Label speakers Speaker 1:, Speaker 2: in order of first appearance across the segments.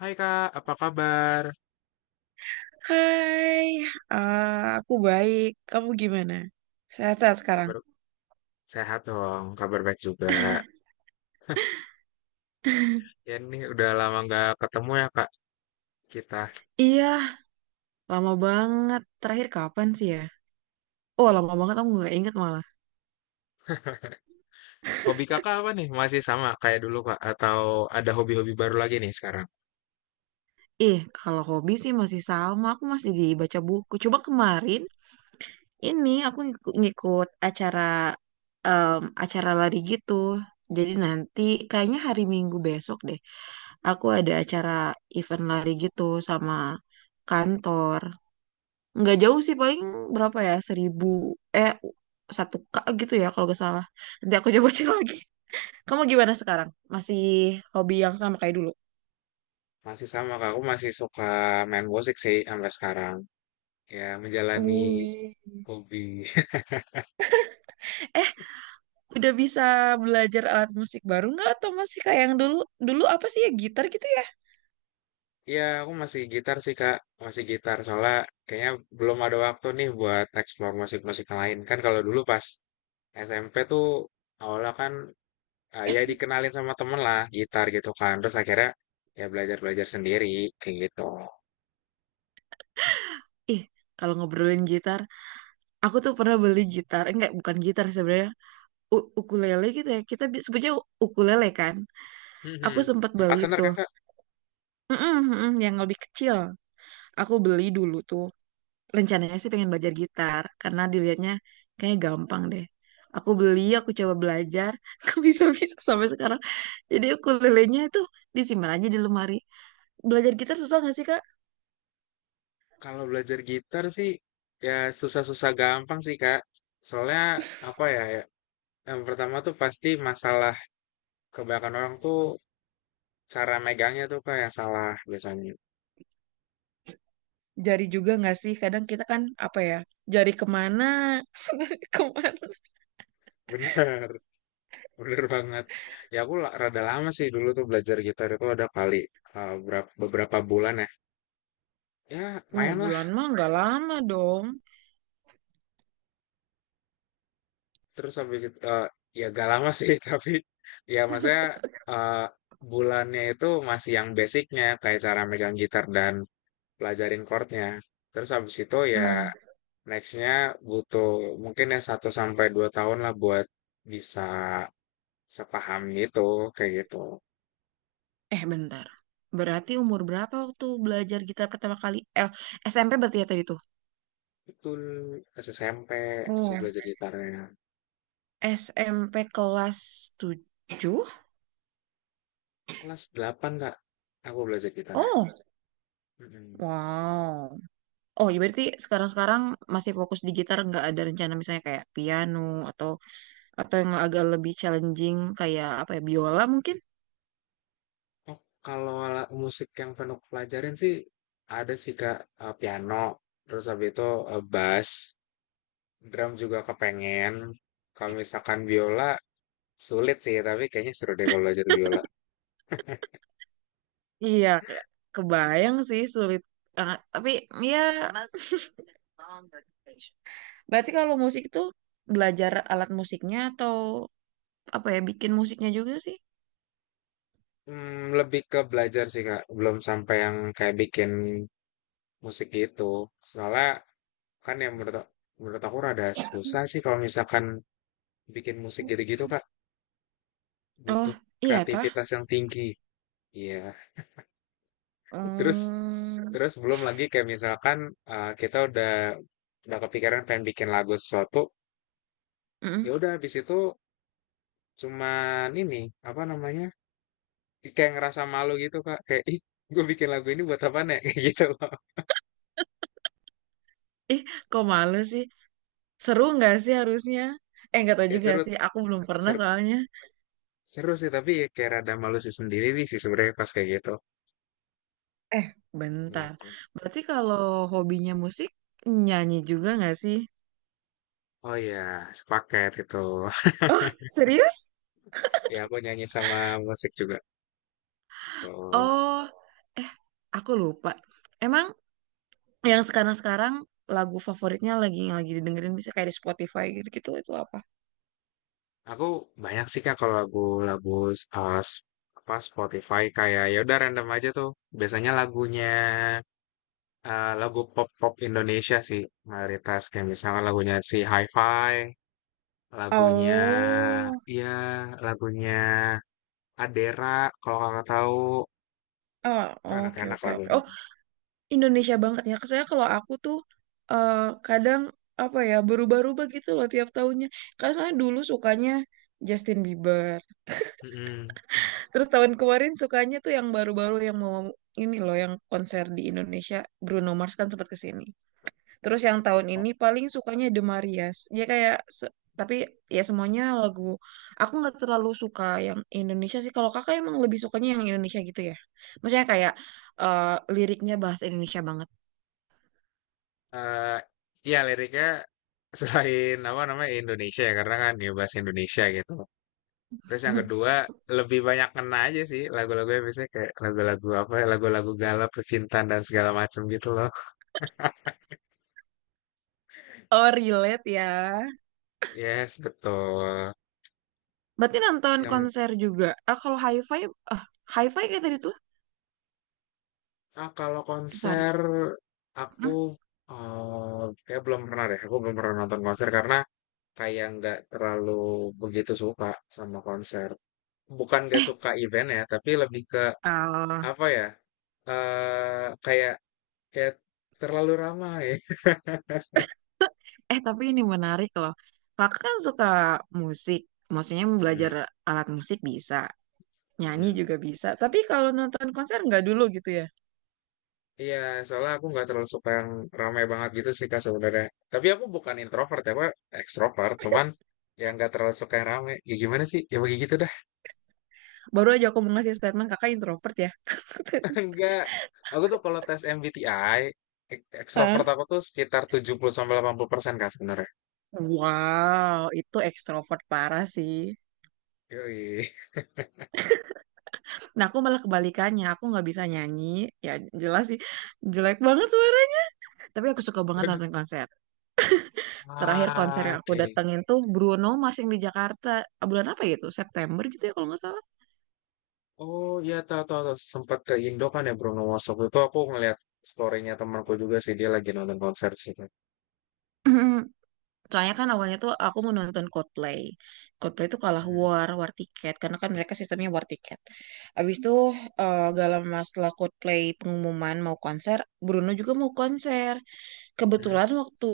Speaker 1: Hai Kak, apa kabar?
Speaker 2: Hai, eh, aku baik. Kamu gimana? Sehat-sehat sekarang?
Speaker 1: Kabar sehat dong, kabar baik juga. Ya ini udah lama nggak ketemu ya Kak, kita.
Speaker 2: Iya, lama banget. Terakhir kapan sih ya? Oh, lama banget aku nggak inget malah.
Speaker 1: Hobi Kakak apa nih? Masih sama kayak dulu Kak? Atau ada hobi-hobi baru lagi nih sekarang?
Speaker 2: Ih, kalau hobi sih masih sama. Aku masih di baca buku. Coba kemarin ini aku ngikut acara em, acara lari gitu. Jadi nanti kayaknya hari Minggu besok deh. Aku ada acara event lari gitu sama kantor. Nggak jauh sih, paling berapa ya, 1.000 eh 1K gitu ya kalau nggak salah, nanti aku coba cek lagi. Kamu gimana sekarang, masih hobi yang sama kayak dulu?
Speaker 1: Masih sama Kak, aku masih suka main musik sih sampai sekarang. Ya menjalani
Speaker 2: Wih.
Speaker 1: hobi.
Speaker 2: Eh, udah bisa belajar alat musik baru nggak, atau masih kayak yang dulu? Dulu apa sih ya, gitar gitu ya?
Speaker 1: Ya aku masih gitar sih Kak, masih gitar. Soalnya kayaknya belum ada waktu nih buat eksplor musik-musik yang lain. Kan kalau dulu pas SMP tuh awalnya kan ya dikenalin sama temen lah gitar gitu kan terus akhirnya ya belajar belajar sendiri kayak gitu.
Speaker 2: Ih, kalau ngobrolin gitar, aku tuh pernah beli gitar. Eh, enggak, bukan gitar sebenarnya. U- ukulele gitu ya. Kita bi- sebutnya u- ukulele kan.
Speaker 1: Mhm.
Speaker 2: Aku sempat
Speaker 1: Empat
Speaker 2: beli
Speaker 1: senar kan
Speaker 2: tuh.
Speaker 1: kak?
Speaker 2: Mm-mm, mm-mm, yang lebih kecil. Aku beli dulu tuh. Rencananya sih pengen belajar gitar karena dilihatnya kayak gampang deh. Aku beli, aku coba belajar, aku bisa-bisa sampai sekarang. Jadi ukulelenya itu disimpan aja di lemari. Belajar gitar susah nggak sih, Kak?
Speaker 1: Kalau belajar gitar sih ya susah-susah gampang sih kak, soalnya apa ya, ya yang pertama tuh pasti masalah kebanyakan orang tuh cara megangnya tuh kak yang salah biasanya.
Speaker 2: Jari juga nggak sih? Kadang kita kan apa ya? Jari kemana? Senari kemana?
Speaker 1: Bener, bener banget. Ya aku rada lama sih dulu tuh belajar gitar itu, ada kali beberapa bulan ya, ya
Speaker 2: Wah,
Speaker 1: lumayan.
Speaker 2: bulan mah nggak lama dong.
Speaker 1: Terus habis itu, ya gak lama sih, tapi ya maksudnya eh, bulannya itu masih yang basicnya, kayak cara megang gitar dan pelajarin chordnya. Terus habis itu ya
Speaker 2: Hmm.
Speaker 1: nextnya butuh mungkin ya 1 sampai 2 tahun lah buat bisa sepaham gitu, kayak gitu.
Speaker 2: Eh, bentar. Berarti umur berapa waktu belajar gitar pertama kali? Eh, SMP berarti ya tadi tuh.
Speaker 1: Itu pas SMP aku
Speaker 2: Iya.
Speaker 1: belajar gitarnya.
Speaker 2: SMP kelas 7.
Speaker 1: Kelas 8 kak, aku belajar gitarnya.
Speaker 2: Oh.
Speaker 1: Mm-mm.
Speaker 2: Wow. Oh, ya berarti sekarang-sekarang masih fokus di gitar, nggak ada rencana misalnya kayak piano atau atau yang agak lebih challenging kayak apa ya, biola mungkin?
Speaker 1: Oh, kalau musik yang penuh pelajarin sih ada sih Kak, piano, terus habis itu bass, drum juga kepengen. Kalau misalkan biola sulit sih, tapi kayaknya seru deh kalau belajar biola.
Speaker 2: Iya, kayak kebayang sih sulit. Ah, tapi ya, berarti kalau musik itu belajar alat musiknya atau apa ya, bikin musiknya juga sih?
Speaker 1: Hmm, lebih ke belajar sih Kak, belum sampai yang kayak bikin musik gitu. Soalnya kan yang menurut menurut aku rada susah sih kalau misalkan bikin musik gitu-gitu Kak,
Speaker 2: Oh,
Speaker 1: butuh
Speaker 2: iya tah?
Speaker 1: kreativitas yang tinggi. Iya. Terus
Speaker 2: Hmm.
Speaker 1: terus belum lagi kayak misalkan kita udah kepikiran pengen bikin lagu sesuatu, ya
Speaker 2: Mm-mm.
Speaker 1: udah habis itu cuman ini, apa namanya, kayak ngerasa malu gitu Kak, kayak ih, gue bikin lagu ini buat apa nih, kayak gitu loh.
Speaker 2: Ih, kok malu sih? Seru nggak sih harusnya? Eh, nggak tahu
Speaker 1: Kayak
Speaker 2: juga
Speaker 1: seru
Speaker 2: sih. Aku belum pernah
Speaker 1: seru,
Speaker 2: soalnya.
Speaker 1: seru sih tapi ya kayak rada malu sih sendiri nih sih sebenarnya pas kayak gitu.
Speaker 2: Eh, bentar.
Speaker 1: Gitu.
Speaker 2: Berarti kalau hobinya musik, nyanyi juga nggak sih?
Speaker 1: Oh iya, sepaket itu.
Speaker 2: Oh, serius?
Speaker 1: Ya aku nyanyi sama musik juga. Tuh.
Speaker 2: Oh, eh, aku lupa. Emang yang sekarang-sekarang lagu favoritnya, lagi yang lagi didengerin bisa kayak di Spotify gitu-gitu itu apa?
Speaker 1: Aku banyak sih Kak kalau lagu-lagu uh, s- apa Spotify kayak ya udah random aja tuh. Biasanya lagunya lagu pop-pop Indonesia sih mayoritas kayak misalnya lagunya si Hi-Fi, lagunya
Speaker 2: Oh,
Speaker 1: ya lagunya Adera, kalau kakak tahu,
Speaker 2: oh,
Speaker 1: itu
Speaker 2: oke
Speaker 1: enak-enak
Speaker 2: oke oke.
Speaker 1: lagunya.
Speaker 2: Oh, Indonesia banget ya. Saya, kalau aku tuh eh, kadang apa ya, berubah-ubah gitu loh tiap tahunnya. Karena soalnya dulu sukanya Justin Bieber.
Speaker 1: Mm-mm.
Speaker 2: Terus tahun kemarin sukanya tuh yang baru-baru, yang mau ini loh, yang konser di Indonesia, Bruno Mars kan sempat kesini. Terus yang tahun
Speaker 1: Oh,
Speaker 2: ini paling sukanya The Marias. Dia kayak se- tapi ya semuanya lagu. Aku nggak terlalu suka yang Indonesia sih. Kalau kakak emang lebih sukanya yang Indonesia gitu ya. Maksudnya kayak, eh, liriknya bahasa Indonesia banget.
Speaker 1: eh, ya liriknya selain apa namanya Indonesia ya karena kan ya bahasa Indonesia gitu. Terus yang kedua lebih banyak kena aja sih lagu-lagunya, biasanya kayak lagu-lagu apa ya, lagu-lagu galau percintaan dan segala macem gitu loh.
Speaker 2: Oh, relate ya.
Speaker 1: Yes, betul.
Speaker 2: Berarti nonton
Speaker 1: Yang
Speaker 2: konser juga. Ah, kalau hi-fi, ah, hi-fi kayak tadi tuh.
Speaker 1: ah, kalau
Speaker 2: Eh, sorry.
Speaker 1: konser aku
Speaker 2: Hmm.
Speaker 1: kayak belum pernah deh. Aku belum pernah nonton konser karena kayak nggak terlalu begitu suka sama konser. Bukan nggak
Speaker 2: Eh,
Speaker 1: suka event ya, tapi lebih ke
Speaker 2: ah,
Speaker 1: apa ya, kayak kayak terlalu ramai.
Speaker 2: eh tapi ini menarik loh. Kakak kan suka musik. Maksudnya belajar
Speaker 1: Mm-mm,
Speaker 2: alat musik bisa. Nyanyi
Speaker 1: mm-mm.
Speaker 2: juga bisa. Tapi kalau nonton konser nggak dulu gitu ya.
Speaker 1: Iya, soalnya aku nggak terlalu suka yang ramai banget gitu sih kak sebenarnya. Tapi aku bukan introvert ya, aku ekstrovert. Cuman ya nggak terlalu suka yang ramai. Ya gimana sih? Ya begitu dah.
Speaker 2: Baru aja aku mau ngasih statement kakak introvert ya.
Speaker 1: Enggak. Aku tuh kalau tes MBTI,
Speaker 2: Hah?
Speaker 1: ekstrovert aku tuh sekitar 70 sampai 80% kak sebenarnya.
Speaker 2: Wow, itu ekstrovert parah sih.
Speaker 1: Yoi.
Speaker 2: Nah, aku malah kebalikannya. Aku nggak bisa nyanyi. Ya, jelas sih. Jelek banget suara. Tapi aku suka banget
Speaker 1: Waduh.
Speaker 2: nonton konser. Terakhir konser
Speaker 1: Ah,
Speaker 2: yang aku
Speaker 1: oke.
Speaker 2: datengin tuh Bruno Mars yang di Jakarta. Ah, bulan apa gitu? September gitu ya kalau nggak salah.
Speaker 1: Oh iya, tahu tahu tahu. Sempat ke Indo kan ya Bruno Mars waktu itu, aku ngeliat story-nya temanku juga sih, dia lagi nonton konser sih, Kak.
Speaker 2: Soalnya kan awalnya tuh aku mau nonton Coldplay. Coldplay tuh kalah
Speaker 1: Mhm.
Speaker 2: war, war tiket. Karena kan mereka sistemnya war tiket. Abis itu gak lama setelah Coldplay pengumuman mau konser, Bruno juga mau konser.
Speaker 1: Mhm.
Speaker 2: Kebetulan waktu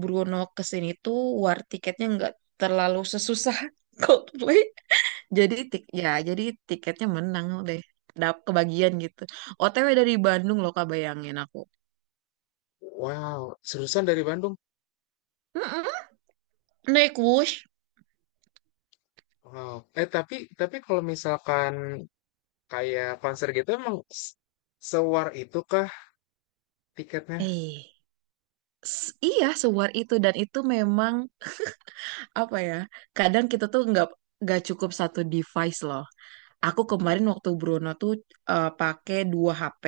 Speaker 2: Bruno kesini tuh war tiketnya nggak terlalu sesusah Coldplay. Jadi tik ya, jadi tiketnya menang deh. Dap kebagian gitu. OTW dari Bandung loh Kak, bayangin aku.
Speaker 1: Wow, seriusan dari Bandung?
Speaker 2: Mm-mm. Naik Whoosh.
Speaker 1: Wow. Eh tapi kalau misalkan kayak konser gitu emang s- sewar itu kah tiketnya?
Speaker 2: Eh, s- iya sewar itu, dan itu memang apa ya? Kadang kita tuh nggak cukup satu device loh. Aku kemarin waktu Bruno tuh, pakai 2 HP,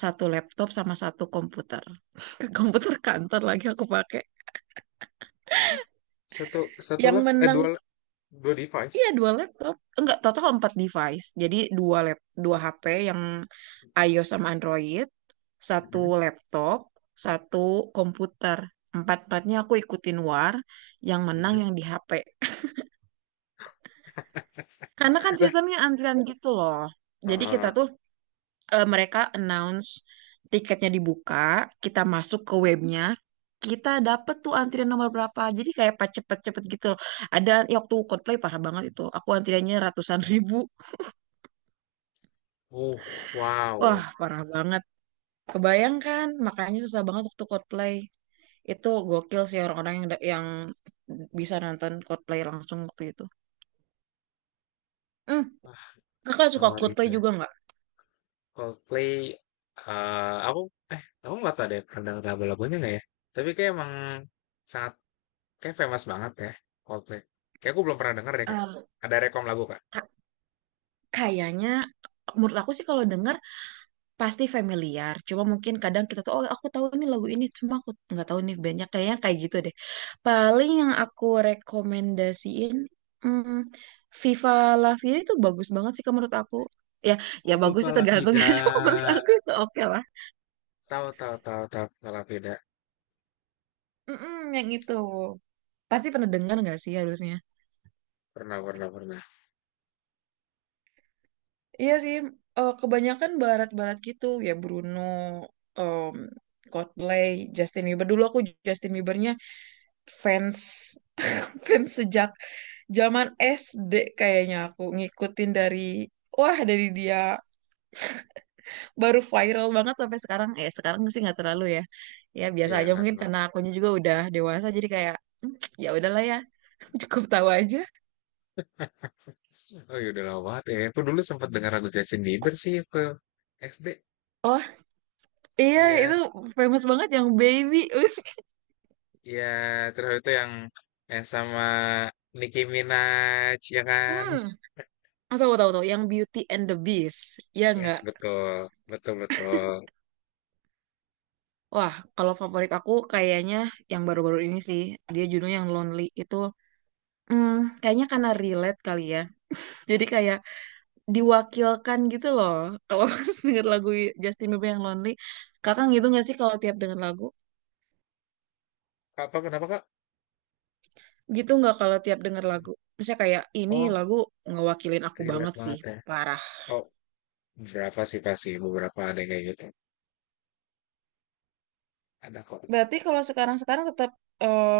Speaker 2: 1 laptop sama 1 komputer. Komputer kantor lagi aku pakai.
Speaker 1: Satu, satu
Speaker 2: Yang
Speaker 1: lap, eh
Speaker 2: menang
Speaker 1: dua, dua device.
Speaker 2: iya 2 laptop, enggak, total 4 device. Jadi 2 lap, 2 HP, yang iOS sama Android, satu
Speaker 1: Mhm,
Speaker 2: laptop, 1 komputer. Empat empatnya aku ikutin war, yang menang
Speaker 1: mhm.
Speaker 2: yang di HP. Karena kan
Speaker 1: Lah,
Speaker 2: sistemnya antrian gitu loh. Jadi kita
Speaker 1: heeh.
Speaker 2: tuh, mereka announce tiketnya dibuka, kita masuk ke webnya, kita dapet tuh antrian nomor berapa. Jadi kayak pas cepet-cepet gitu. Ada ya, waktu Coldplay parah banget itu. Aku antriannya ratusan ribu.
Speaker 1: Uh, wow.
Speaker 2: Wah, parah banget. Kebayang kan? Makanya susah banget waktu Coldplay. Itu gokil sih orang-orang yang da- yang bisa nonton Coldplay langsung waktu itu. Hmm,
Speaker 1: Wah,
Speaker 2: kakak suka
Speaker 1: sewar itu
Speaker 2: Coldplay
Speaker 1: ya.
Speaker 2: juga nggak?
Speaker 1: Coldplay, eh aku aku nggak tahu deh pernah denger lagu-lagunya nggak ya? Tapi kayak emang sangat kayak famous banget ya Coldplay. Kayak aku belum pernah denger deh Kak.
Speaker 2: Eh,
Speaker 1: Ada rekom lagu Kak?
Speaker 2: ka- kayaknya menurut aku sih kalau denger pasti familiar, cuma mungkin kadang kita tuh, oh aku tahu nih lagu ini, cuma aku nggak tahu nih banyak, kayaknya kayak gitu deh. Paling yang aku rekomendasiin, hmm, Viva La Vida itu bagus banget sih Kak, menurut aku. Ya, ya
Speaker 1: Oh,
Speaker 2: bagus
Speaker 1: Viva
Speaker 2: sih
Speaker 1: La
Speaker 2: tergantung ya, cuma menurut
Speaker 1: Vida.
Speaker 2: aku itu oke lah.
Speaker 1: Tahu tahu tahu tahu Viva La Vida.
Speaker 2: Mm-mm, yang itu. Pasti pernah dengar nggak sih harusnya?
Speaker 1: Pernah pernah pernah.
Speaker 2: Iya sih, eh, kebanyakan barat-barat gitu ya, Bruno, em, Coldplay, Justin Bieber. Dulu aku Justin Biebernya fans fans sejak zaman SD kayaknya, aku ngikutin dari, wah dari dia baru viral banget sampai sekarang. Eh, sekarang sih nggak terlalu ya, ya biasa
Speaker 1: Iya
Speaker 2: aja,
Speaker 1: nggak
Speaker 2: mungkin
Speaker 1: pernah.
Speaker 2: karena akunya juga udah dewasa, jadi kayak, "Hmm, ya udahlah ya." Cukup tahu aja.
Speaker 1: Oh iya udah lama banget ya. Aku dulu sempat dengar lagu Justin Bieber sih ke SD.
Speaker 2: Oh iya itu
Speaker 1: Iya
Speaker 2: famous banget yang Baby.
Speaker 1: iya, terus itu yang sama Nicki Minaj ya kan.
Speaker 2: Hmm, tahu tahu tahu, yang Beauty and the Beast ya
Speaker 1: Yes
Speaker 2: nggak?
Speaker 1: betul betul betul.
Speaker 2: Wah, kalau favorit aku kayaknya yang baru-baru ini sih, dia judulnya yang Lonely itu. Hmm, kayaknya karena relate kali ya, jadi kayak diwakilkan gitu loh. Kalau denger lagu Justin Bieber yang Lonely, kakak
Speaker 1: Hmm,
Speaker 2: gitu nggak sih kalau tiap denger lagu?
Speaker 1: apa kenapa kak?
Speaker 2: Gitu nggak kalau tiap denger lagu? Misalnya kayak, ini
Speaker 1: Oh,
Speaker 2: lagu ngewakilin aku
Speaker 1: relate
Speaker 2: banget sih,
Speaker 1: banget ya.
Speaker 2: parah.
Speaker 1: Oh, berapa sih, pasti beberapa ada yang kayak gitu. Ada kok.
Speaker 2: Berarti kalau sekarang-sekarang tetap, eh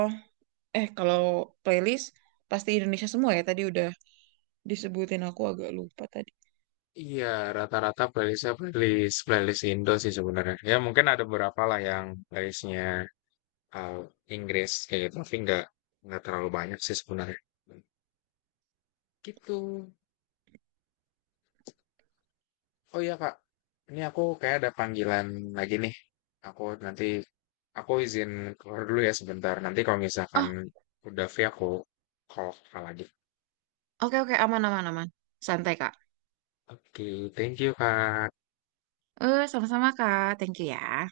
Speaker 2: kalau playlist pasti Indonesia semua ya. Tadi udah disebutin, aku agak lupa tadi.
Speaker 1: Iya, rata-rata playlistnya playlist playlist Indo sih sebenarnya. Ya mungkin ada beberapa lah yang playlistnya eee, Inggris kayak gitu, tapi nggak terlalu banyak sih sebenarnya. Gitu. Oh iya, Kak, ini aku kayak ada panggilan lagi nih. Aku nanti aku izin keluar dulu ya sebentar, nanti kalau misalkan
Speaker 2: Oh,
Speaker 1: udah free aku call Kakak lagi.
Speaker 2: oke oke, aman aman aman. Santai Kak.
Speaker 1: Oke, thank you, Kak.
Speaker 2: Eh, sama-sama Kak. Thank you ya.